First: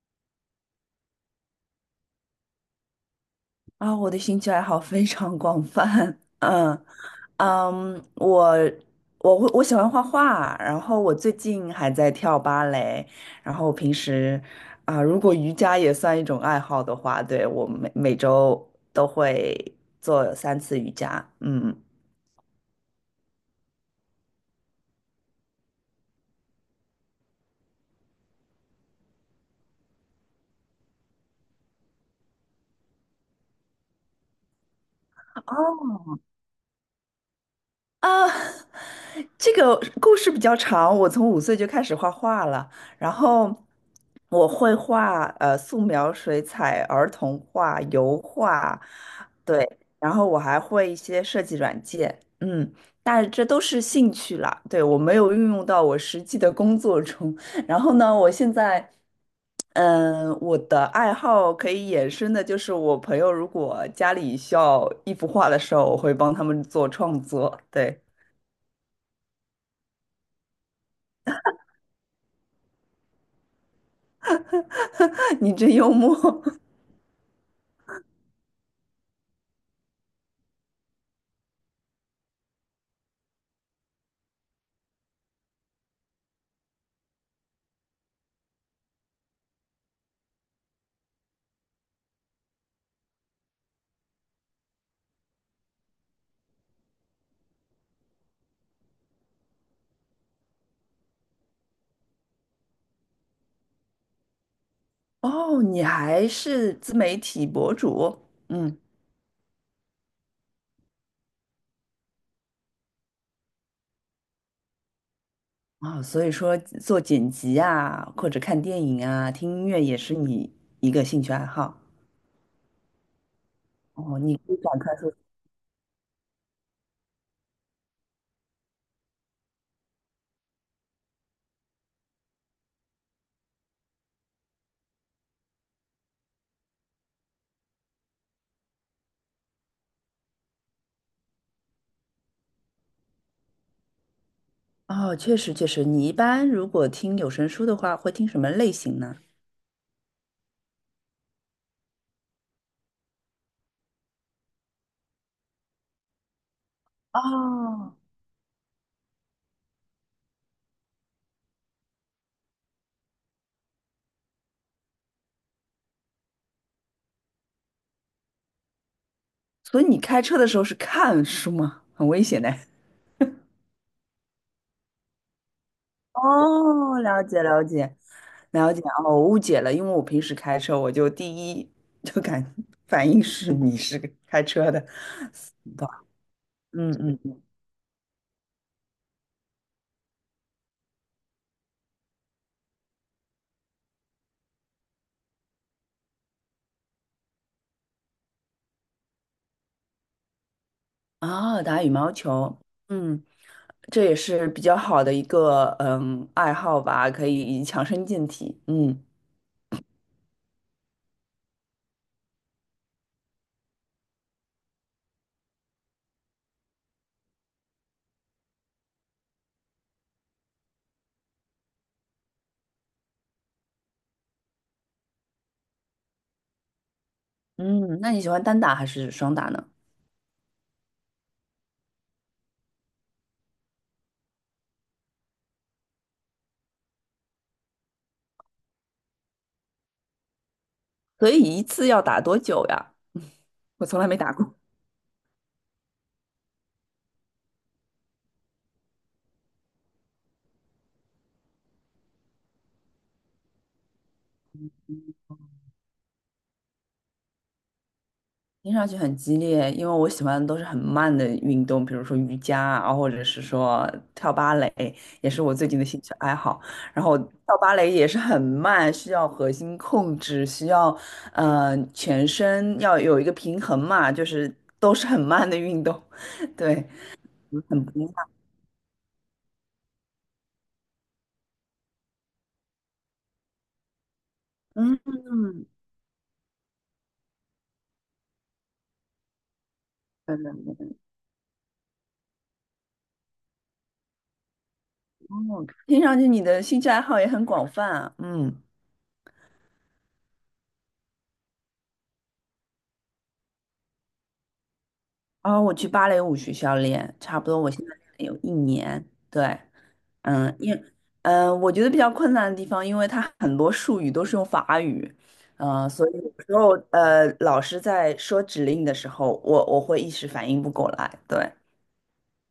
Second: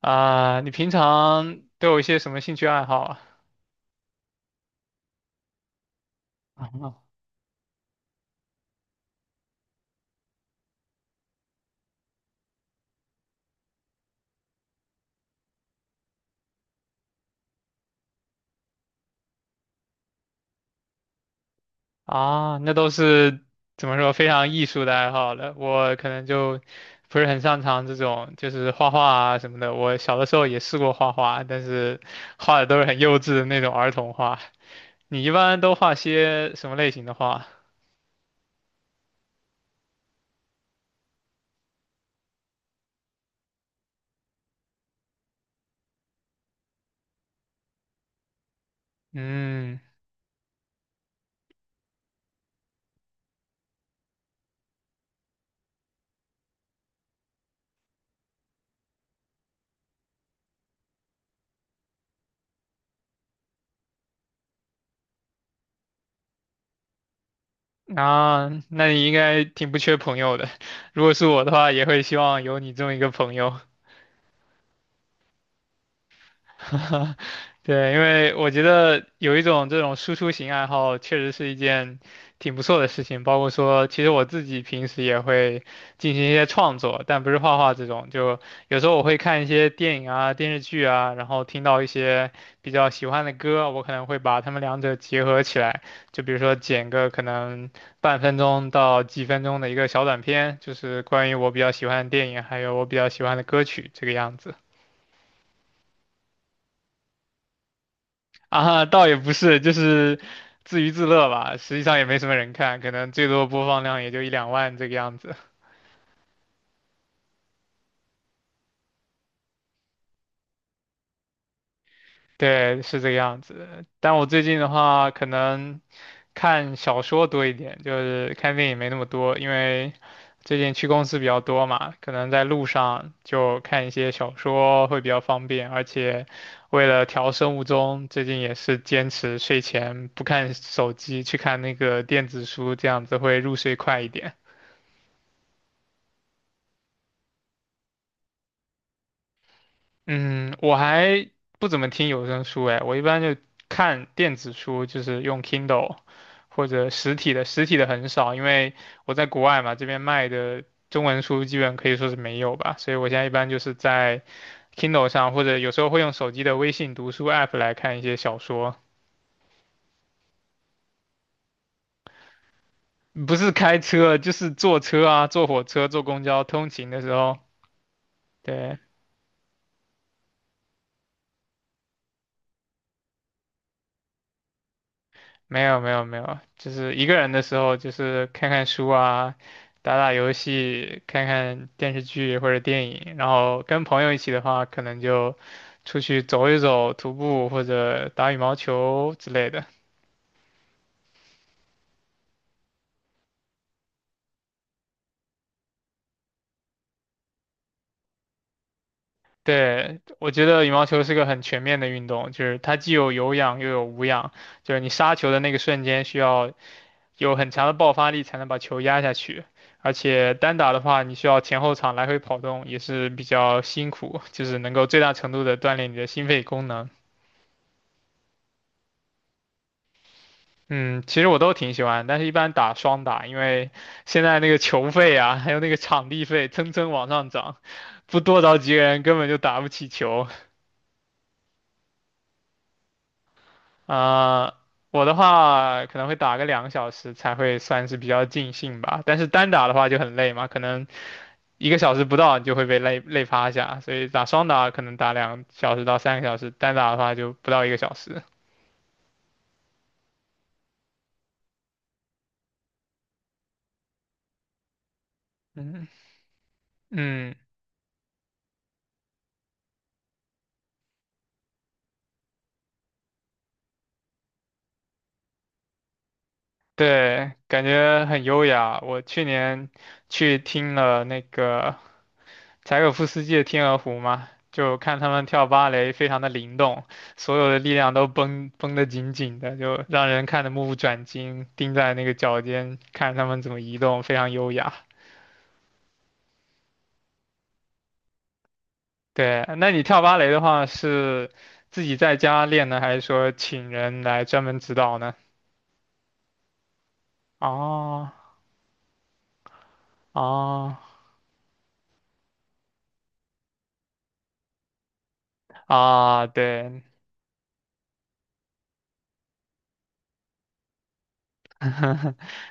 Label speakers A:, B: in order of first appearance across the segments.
A: 啊，你平常都有一些什么兴趣爱好啊？
B: 啊，我的兴趣爱好非常广泛。嗯 嗯，我我喜欢画画，然后我最近还在跳芭蕾，然后平时啊，如果瑜伽也算一种爱好的话，对，我每周都会做3次瑜伽。嗯，
A: 啊，啊那都是怎么说非常艺术的爱好了。我可能就不是很擅长这种，就是画画啊什么的。我小的时候也试过画画，但是画的都是很幼稚的那种儿童画。你一般都画
B: 哦。
A: 些什么类型的画？
B: 啊，这个故事比较长。我从5岁就开始画画了，然后我会画素描、水彩、儿童画、油画，对，
A: 嗯，
B: 然后我还会一些设计软件，嗯，但是这都是兴趣啦，对，我没有运用到我实际的工作中。然后呢，我现在，我的爱好可以衍生的就是，我朋友如果家里需要一幅画的时候，我会帮他们做创作。对。
A: 啊，那你应该挺不缺朋友的。如果是我的话，也会希望有你这么一个朋友。
B: 你真幽默。
A: 对，因为我觉得有一种这种输出型爱好，确实是一件挺不错的事情。包括说，其实我自己平时也会进行一些创作，但不是画画这种。就有时候我会看一些电影啊、电视剧啊，然后听到一些比较喜欢的歌，我可能会把它们两者结合起来。就比如说剪个可能半分钟到几分钟的一个小短片，就是关于我比较喜欢的电影，还有我比较喜欢的歌曲这个样子。
B: 哦，你还是自媒体博主，嗯，
A: 啊，倒也不是，就是自娱自乐吧。实际上也没什么人看，可能最多播放量也就一两万这个样子。
B: 啊、所以说做剪辑啊，或者看电影啊，听音乐也是你一个兴趣爱好。
A: 对，是这个样子的。但
B: 哦，
A: 我
B: 你
A: 最
B: 可以
A: 近的
B: 展开
A: 话，
B: 说。
A: 可能看小说多一点，就是看电影没那么多，因为最近去公司比较多嘛，可能在路上就看一些小说会比较方便。而且为了调生物钟，最近也是坚持睡前不看手机，去看那个电子书，这样子会入睡快一点。
B: 哦，确实确实，你一般如果听有声书的话，会听什么类型呢？
A: 嗯，我还不怎么听有声书哎，我一般就看电子书，就是用 Kindle 或者实体的，实体的
B: 哦，
A: 很少，因为我在国外嘛，这边卖的中文书基本可以说是没有吧，所以我现在一般就是在 Kindle 上，或者有时候会用手机的微信读书 app 来看一些小说，
B: 所以你开车的时候是看书吗？很危险的。
A: 不是开车，就是坐车啊，坐火车、坐公交通勤
B: 哦，
A: 的时
B: 了
A: 候，
B: 解了解了
A: 对。
B: 解。哦，我误解了，因为我平时开车，我就第一就感反应是你是个开车的，
A: 没有
B: 懂？
A: 没有没有，就
B: 嗯
A: 是一个人
B: 嗯，
A: 的时候，就是看看书啊，打打游戏，看看电视剧或者电影。然后跟朋友一起的话，可能就出去走一走，徒步或者打羽毛球之类的。
B: 哦，打羽毛球，嗯，这也是比较好的一个爱好吧，可以强身健体。嗯
A: 对，我觉得羽毛球是个很全面的运动，就是它既有有氧又有无氧，就是你杀球的那个瞬间需要有很强的爆发力才能把球压下去。而且单打的话，你需要前后场来回跑动，也是比较辛苦，就是能够最大程度的锻炼你的心肺功能。
B: 嗯，那你喜欢单打还是双打呢？
A: 嗯，其实我都挺喜欢，但是一般打双打，因为现在那个球费啊，还有那个场地费蹭蹭往上涨，不多找几个人根本就打不起球。
B: 所以一次要打多久呀？我从来没打
A: 啊、
B: 过。
A: 我的话可能会打个2个小时才会算是比较尽兴吧，但是单打的话就很累嘛，可能一个小时不到你就会被累趴下，所以打双打可能打2小时到3个小时，单打的话就不到一个小时。
B: 听上去很激烈，因为我喜欢的都是很慢的运动，比如说瑜伽啊，或者是说跳芭蕾，也是我最近的
A: 嗯
B: 兴趣爱好。然后
A: 嗯，
B: 跳芭蕾也是很慢，需要核心控制，需要全身要有一个平衡嘛，就是都是很慢的运动。对，
A: 对，感
B: 很不一
A: 觉很
B: 样。
A: 优雅。我去年去听了那个柴可夫斯基的《天鹅湖》嘛，就看
B: 嗯，
A: 他们跳芭蕾，非常的灵动，所有的力量都绷绷得紧紧的，就让人
B: 对
A: 看得
B: 的。
A: 目不转睛，盯在那个脚尖看他们怎么移动，非常优雅。
B: 哦，听上去你的兴趣爱好也很广泛啊。嗯，
A: 对，那你跳芭蕾的话是自己在家练呢，还是说请人来专门指导呢？
B: 然后我去芭蕾舞学校练，差不多我现在
A: 哦
B: 练了有1年，对。嗯，因
A: 哦
B: 我觉得比较困难的地方，因为它很多术语都是用法语，所以
A: 啊，
B: 有时候
A: 对
B: 老师在说指令的时候，我会一时反应不过来。对，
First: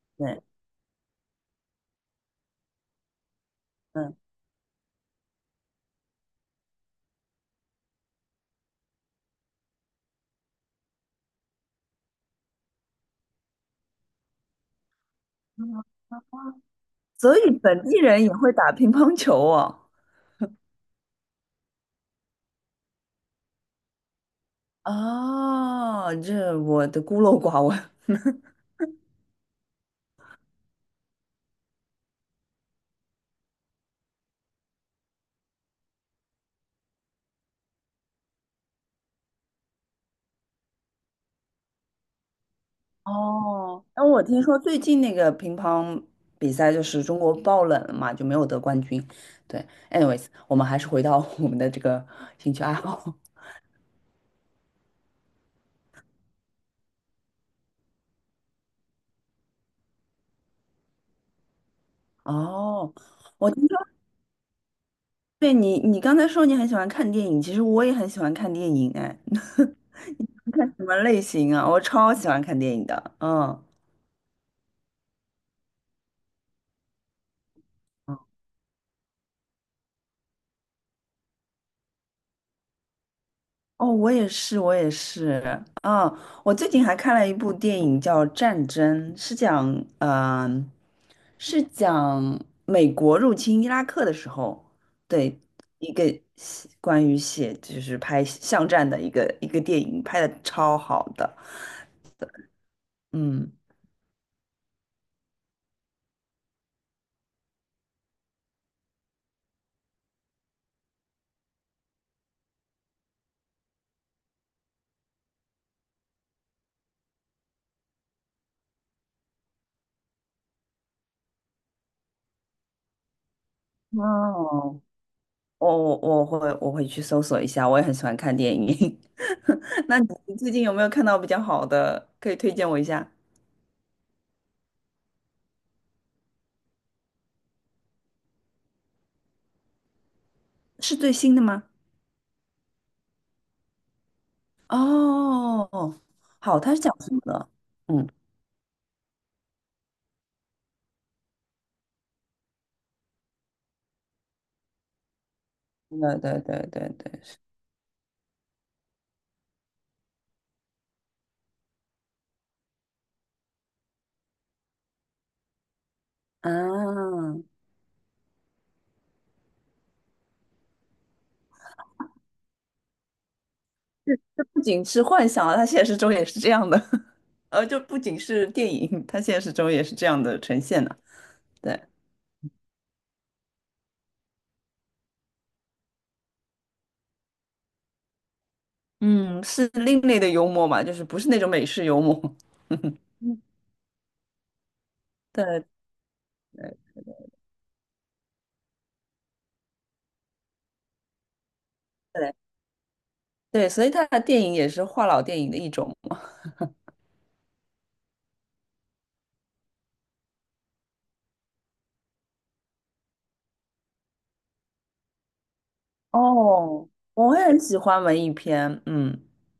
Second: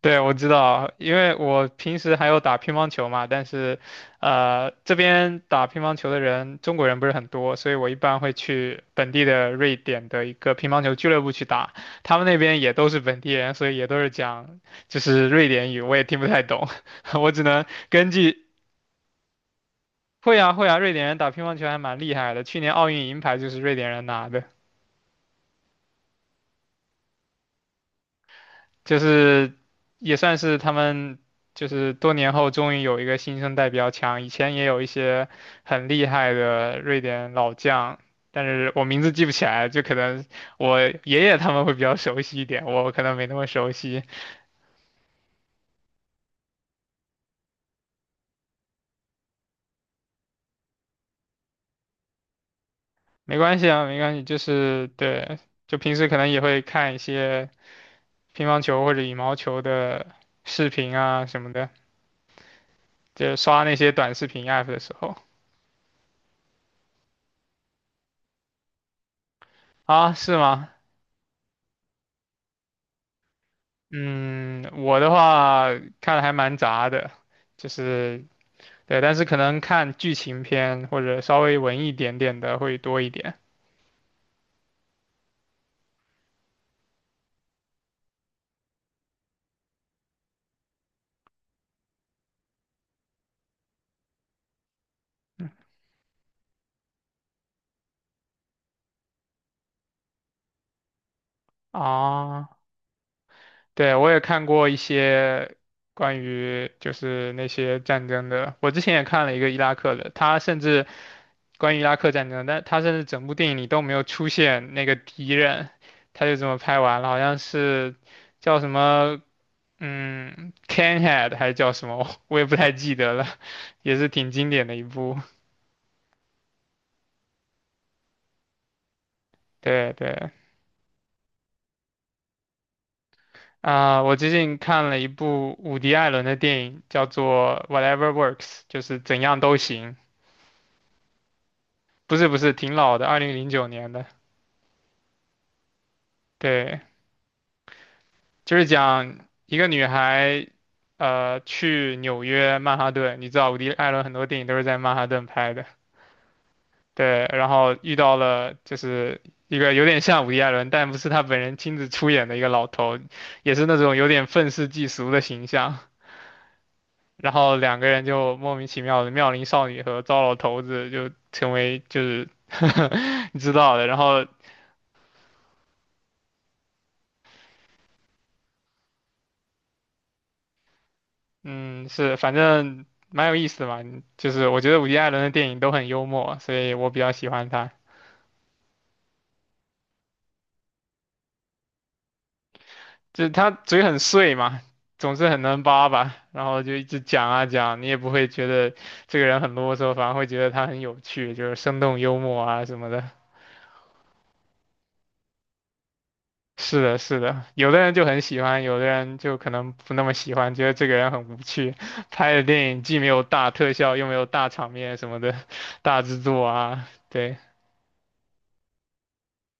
A: 对，我
B: 对。
A: 知道，因为我平时还有打乒乓球嘛，但是
B: 嗯，
A: 这边打乒乓球的人，中国人不是很多，所以我一般会去本地的瑞典的一个乒乓球俱乐部去打，他们那边也都是本地人，所以也都是讲就是瑞典语，我也听不太懂，我
B: 所
A: 只
B: 以
A: 能
B: 本地
A: 根
B: 人也
A: 据。
B: 会打乒乓球哦。
A: 会啊会啊，瑞典人打乒乓球还蛮厉害的，去年奥运银牌就是瑞典人拿的，
B: 哦，这我的孤陋寡闻。
A: 就是也算是他们就是多年后终于有一个新生代比较强，以前也有一些很厉害的瑞典老将，但是我名字记不起来，就可能我爷爷他们会比较熟悉一点，我可能没那么熟
B: 哦，
A: 悉，
B: 那我听说最近那个乒乓比赛就是中国爆冷了嘛，就没有得冠军。对，anyways，我们还是回到我们的这个兴趣爱好。
A: 没关系啊，没关系，就是对，就平时可能也会看一些乒乓球或者羽毛球的视频啊什么的。
B: 哦，
A: 就
B: 我
A: 刷
B: 听
A: 那些
B: 说
A: 短视频 app 的时候
B: 对，你，你刚才说你很喜欢看电影，其实我也很喜欢看电影，哎。你
A: 啊，是
B: 看
A: 吗？
B: 什么类型啊？我超喜欢看电影的。嗯，
A: 嗯，我的话看的还蛮杂的，就是对，但是可能看剧情片或者稍微文艺一点点的会多一点
B: 哦，我也是，我也是。嗯，我最近还看了一部电影叫《战争》，是讲，嗯、是讲美国入侵伊拉克的时候，对，一个写关于写就是拍巷战的一个电影，拍的超好的，
A: 啊。
B: 嗯。
A: 对，我也看过一些关于就是那些战争的，我之前也看了一个伊拉克的，他甚至关于伊拉克战争，但他甚至整部电影里都没有出现那个敌人，他就这么拍完了，好像是叫什么CANHEAD 还叫什么？我也不太记得了，也是挺经典的
B: 哦，
A: 一部。
B: 我会去搜索一下，我也很喜欢看电影。
A: 对
B: 那你
A: 对
B: 最近有没有看到比较好的，可以推荐我一下？
A: 啊、我最近看了一部伍迪·艾伦的电影，叫做《Whatever Works》，就是怎样都行。
B: 是最新的吗？
A: 不是不是，挺老的，2009年的。
B: 哦，好，它
A: 对，
B: 是讲什么的？嗯，
A: 就是讲一个女孩，去纽约曼哈顿。你知道伍迪·艾伦很多电影都是在曼哈顿拍的。
B: 对对对对对，
A: 对，
B: 是
A: 然后遇到了就是一个有点像伍迪·艾伦，但不是他本人亲自出演的一个老头，也是那种有点愤世嫉俗的形象。
B: 啊，
A: 然后两个人就莫名其妙的妙龄少女和糟老头子就成为就是 你知道的。然后
B: 这不仅是幻想啊，它现实中也是这样的。呃，就不仅是电影，它现实中也是这样的呈现的。对，
A: 嗯，是反正蛮有意思的嘛，就是我觉得伍迪·艾伦的电影都很幽默，所以我比较喜欢他。
B: 嗯，是另类的幽默嘛，就是不是那种美式幽默。
A: 就是他 嘴很碎嘛，总是很能
B: 对
A: 叭叭，然后就一
B: 对
A: 直讲啊讲，你也不会觉得这个人很啰嗦，反而会觉得他很有趣，就是生动幽
B: 对。
A: 默啊什么的。
B: 对，所以他的电影也是话痨电影的一种。
A: 是的，是的，有的人就很喜欢，有的人就可能不那么喜欢，觉得这个人很无趣，拍的电影既没有大特效，又没有大场面什么的，大制作啊，
B: 哦，
A: 对，
B: 我也很喜欢文艺片。嗯，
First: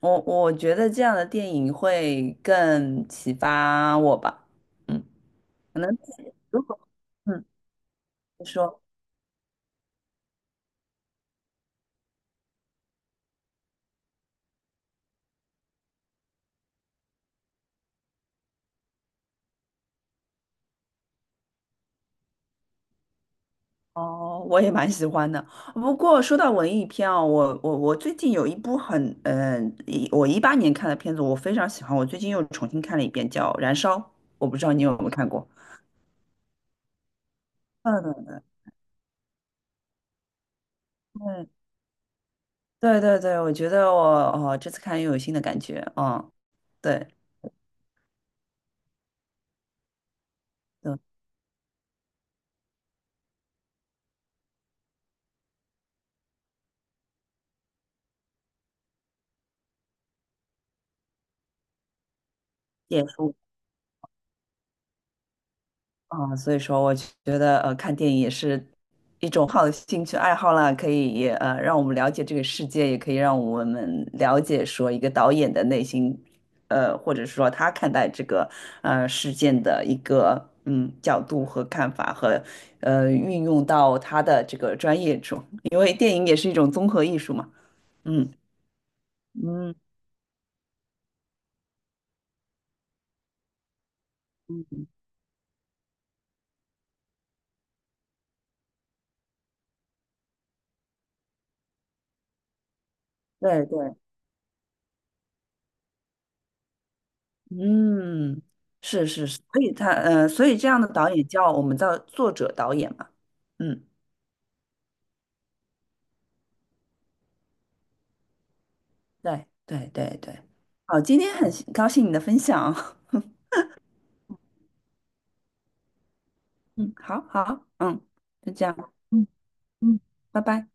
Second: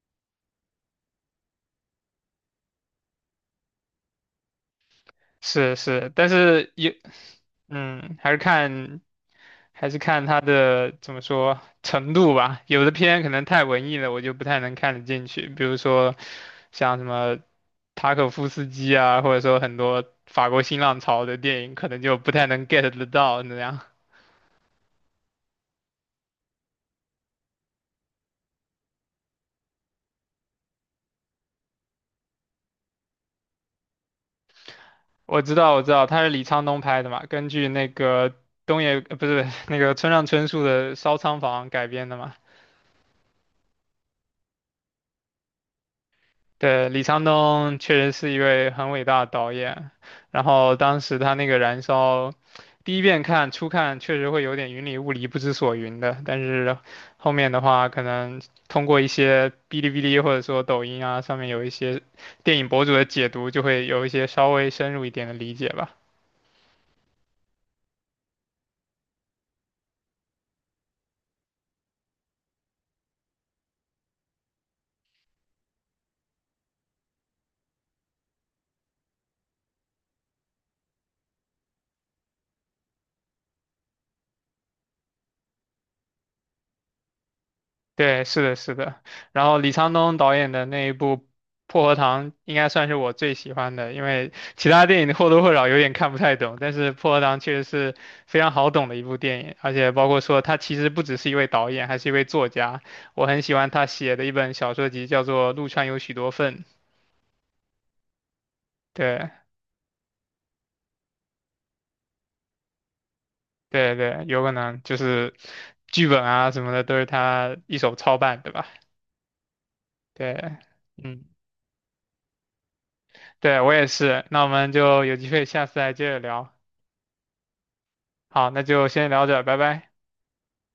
B: 我觉得这样的电影会更启发我吧。嗯，
A: 是
B: 可能
A: 是，但
B: 如
A: 是
B: 果
A: 也，
B: 嗯
A: 嗯，还是
B: 你说
A: 看。还是看它的怎么说程度吧。有的片可能太文艺了，我就不太能看得进去。比如说像什么塔可夫斯基啊，或者说很多法国新浪潮的电影，可能就不太能 get 得到那样。
B: 哦，我也蛮喜欢的。不过说到文艺片哦，我最近有一部很嗯、一我2018年看的片子，我非常喜欢，我最近又重新看了一遍，叫《燃烧》，我不知道你有没有看
A: 我
B: 过。
A: 知道，我知道，他是李沧东拍的嘛，根据那个
B: 嗯，
A: 东野，不是那个村上春树的《烧仓
B: 对
A: 房》改编的嘛。
B: 对对对，我觉得我哦，这次看又有新的感觉。嗯，
A: 对，李
B: 对
A: 沧东确实是一位很伟大的导演，然后
B: 对，
A: 当时他那个《燃烧》，第一遍看初看确实会有点云里雾里、不知所云的，但是后面的话，可能通过一些哔哩哔哩或者说抖音啊上面有一些电影博主
B: 也
A: 的
B: 是
A: 解读，就会有一些稍微深入一点的理解吧。
B: 啊。嗯，所以说我觉得看电影也是一种好的兴趣爱好啦，可以也让我们了解这个世界，也可以让我们了解说一个导演的内心，或者说他看待这个事件的一个角度和看法和运用到他的这个专业中，因为电影也是一种综合艺术嘛。
A: 对，
B: 嗯
A: 是的，是的。然后李
B: 嗯
A: 沧东导演的那一部《薄荷糖》应该算是我最喜欢的，因为其他
B: 嗯，
A: 电影或多或少有点看不太懂，但是《薄荷糖》确实是非常好懂的一部电影，而且包括说他其实不只是一位导演，还是一位作家。我很喜
B: 对
A: 欢他
B: 对。
A: 写的一本小说集，叫做《陆川有许多份》。
B: 嗯，是是
A: 对，
B: 是。所以这样的导演叫我们叫作者导演嘛。嗯，
A: 对，对，有可能就是剧本啊什么的都是他一手操办，对吧？
B: 对对对
A: 对，
B: 对。好，今
A: 嗯，
B: 天很高兴你的分享。
A: 对，我也是。那我们就有机会下次再接着聊。
B: 嗯，好好。嗯，
A: 好，
B: 就
A: 那
B: 这
A: 就
B: 样。
A: 先聊
B: 嗯
A: 着，拜拜。
B: 嗯，拜拜。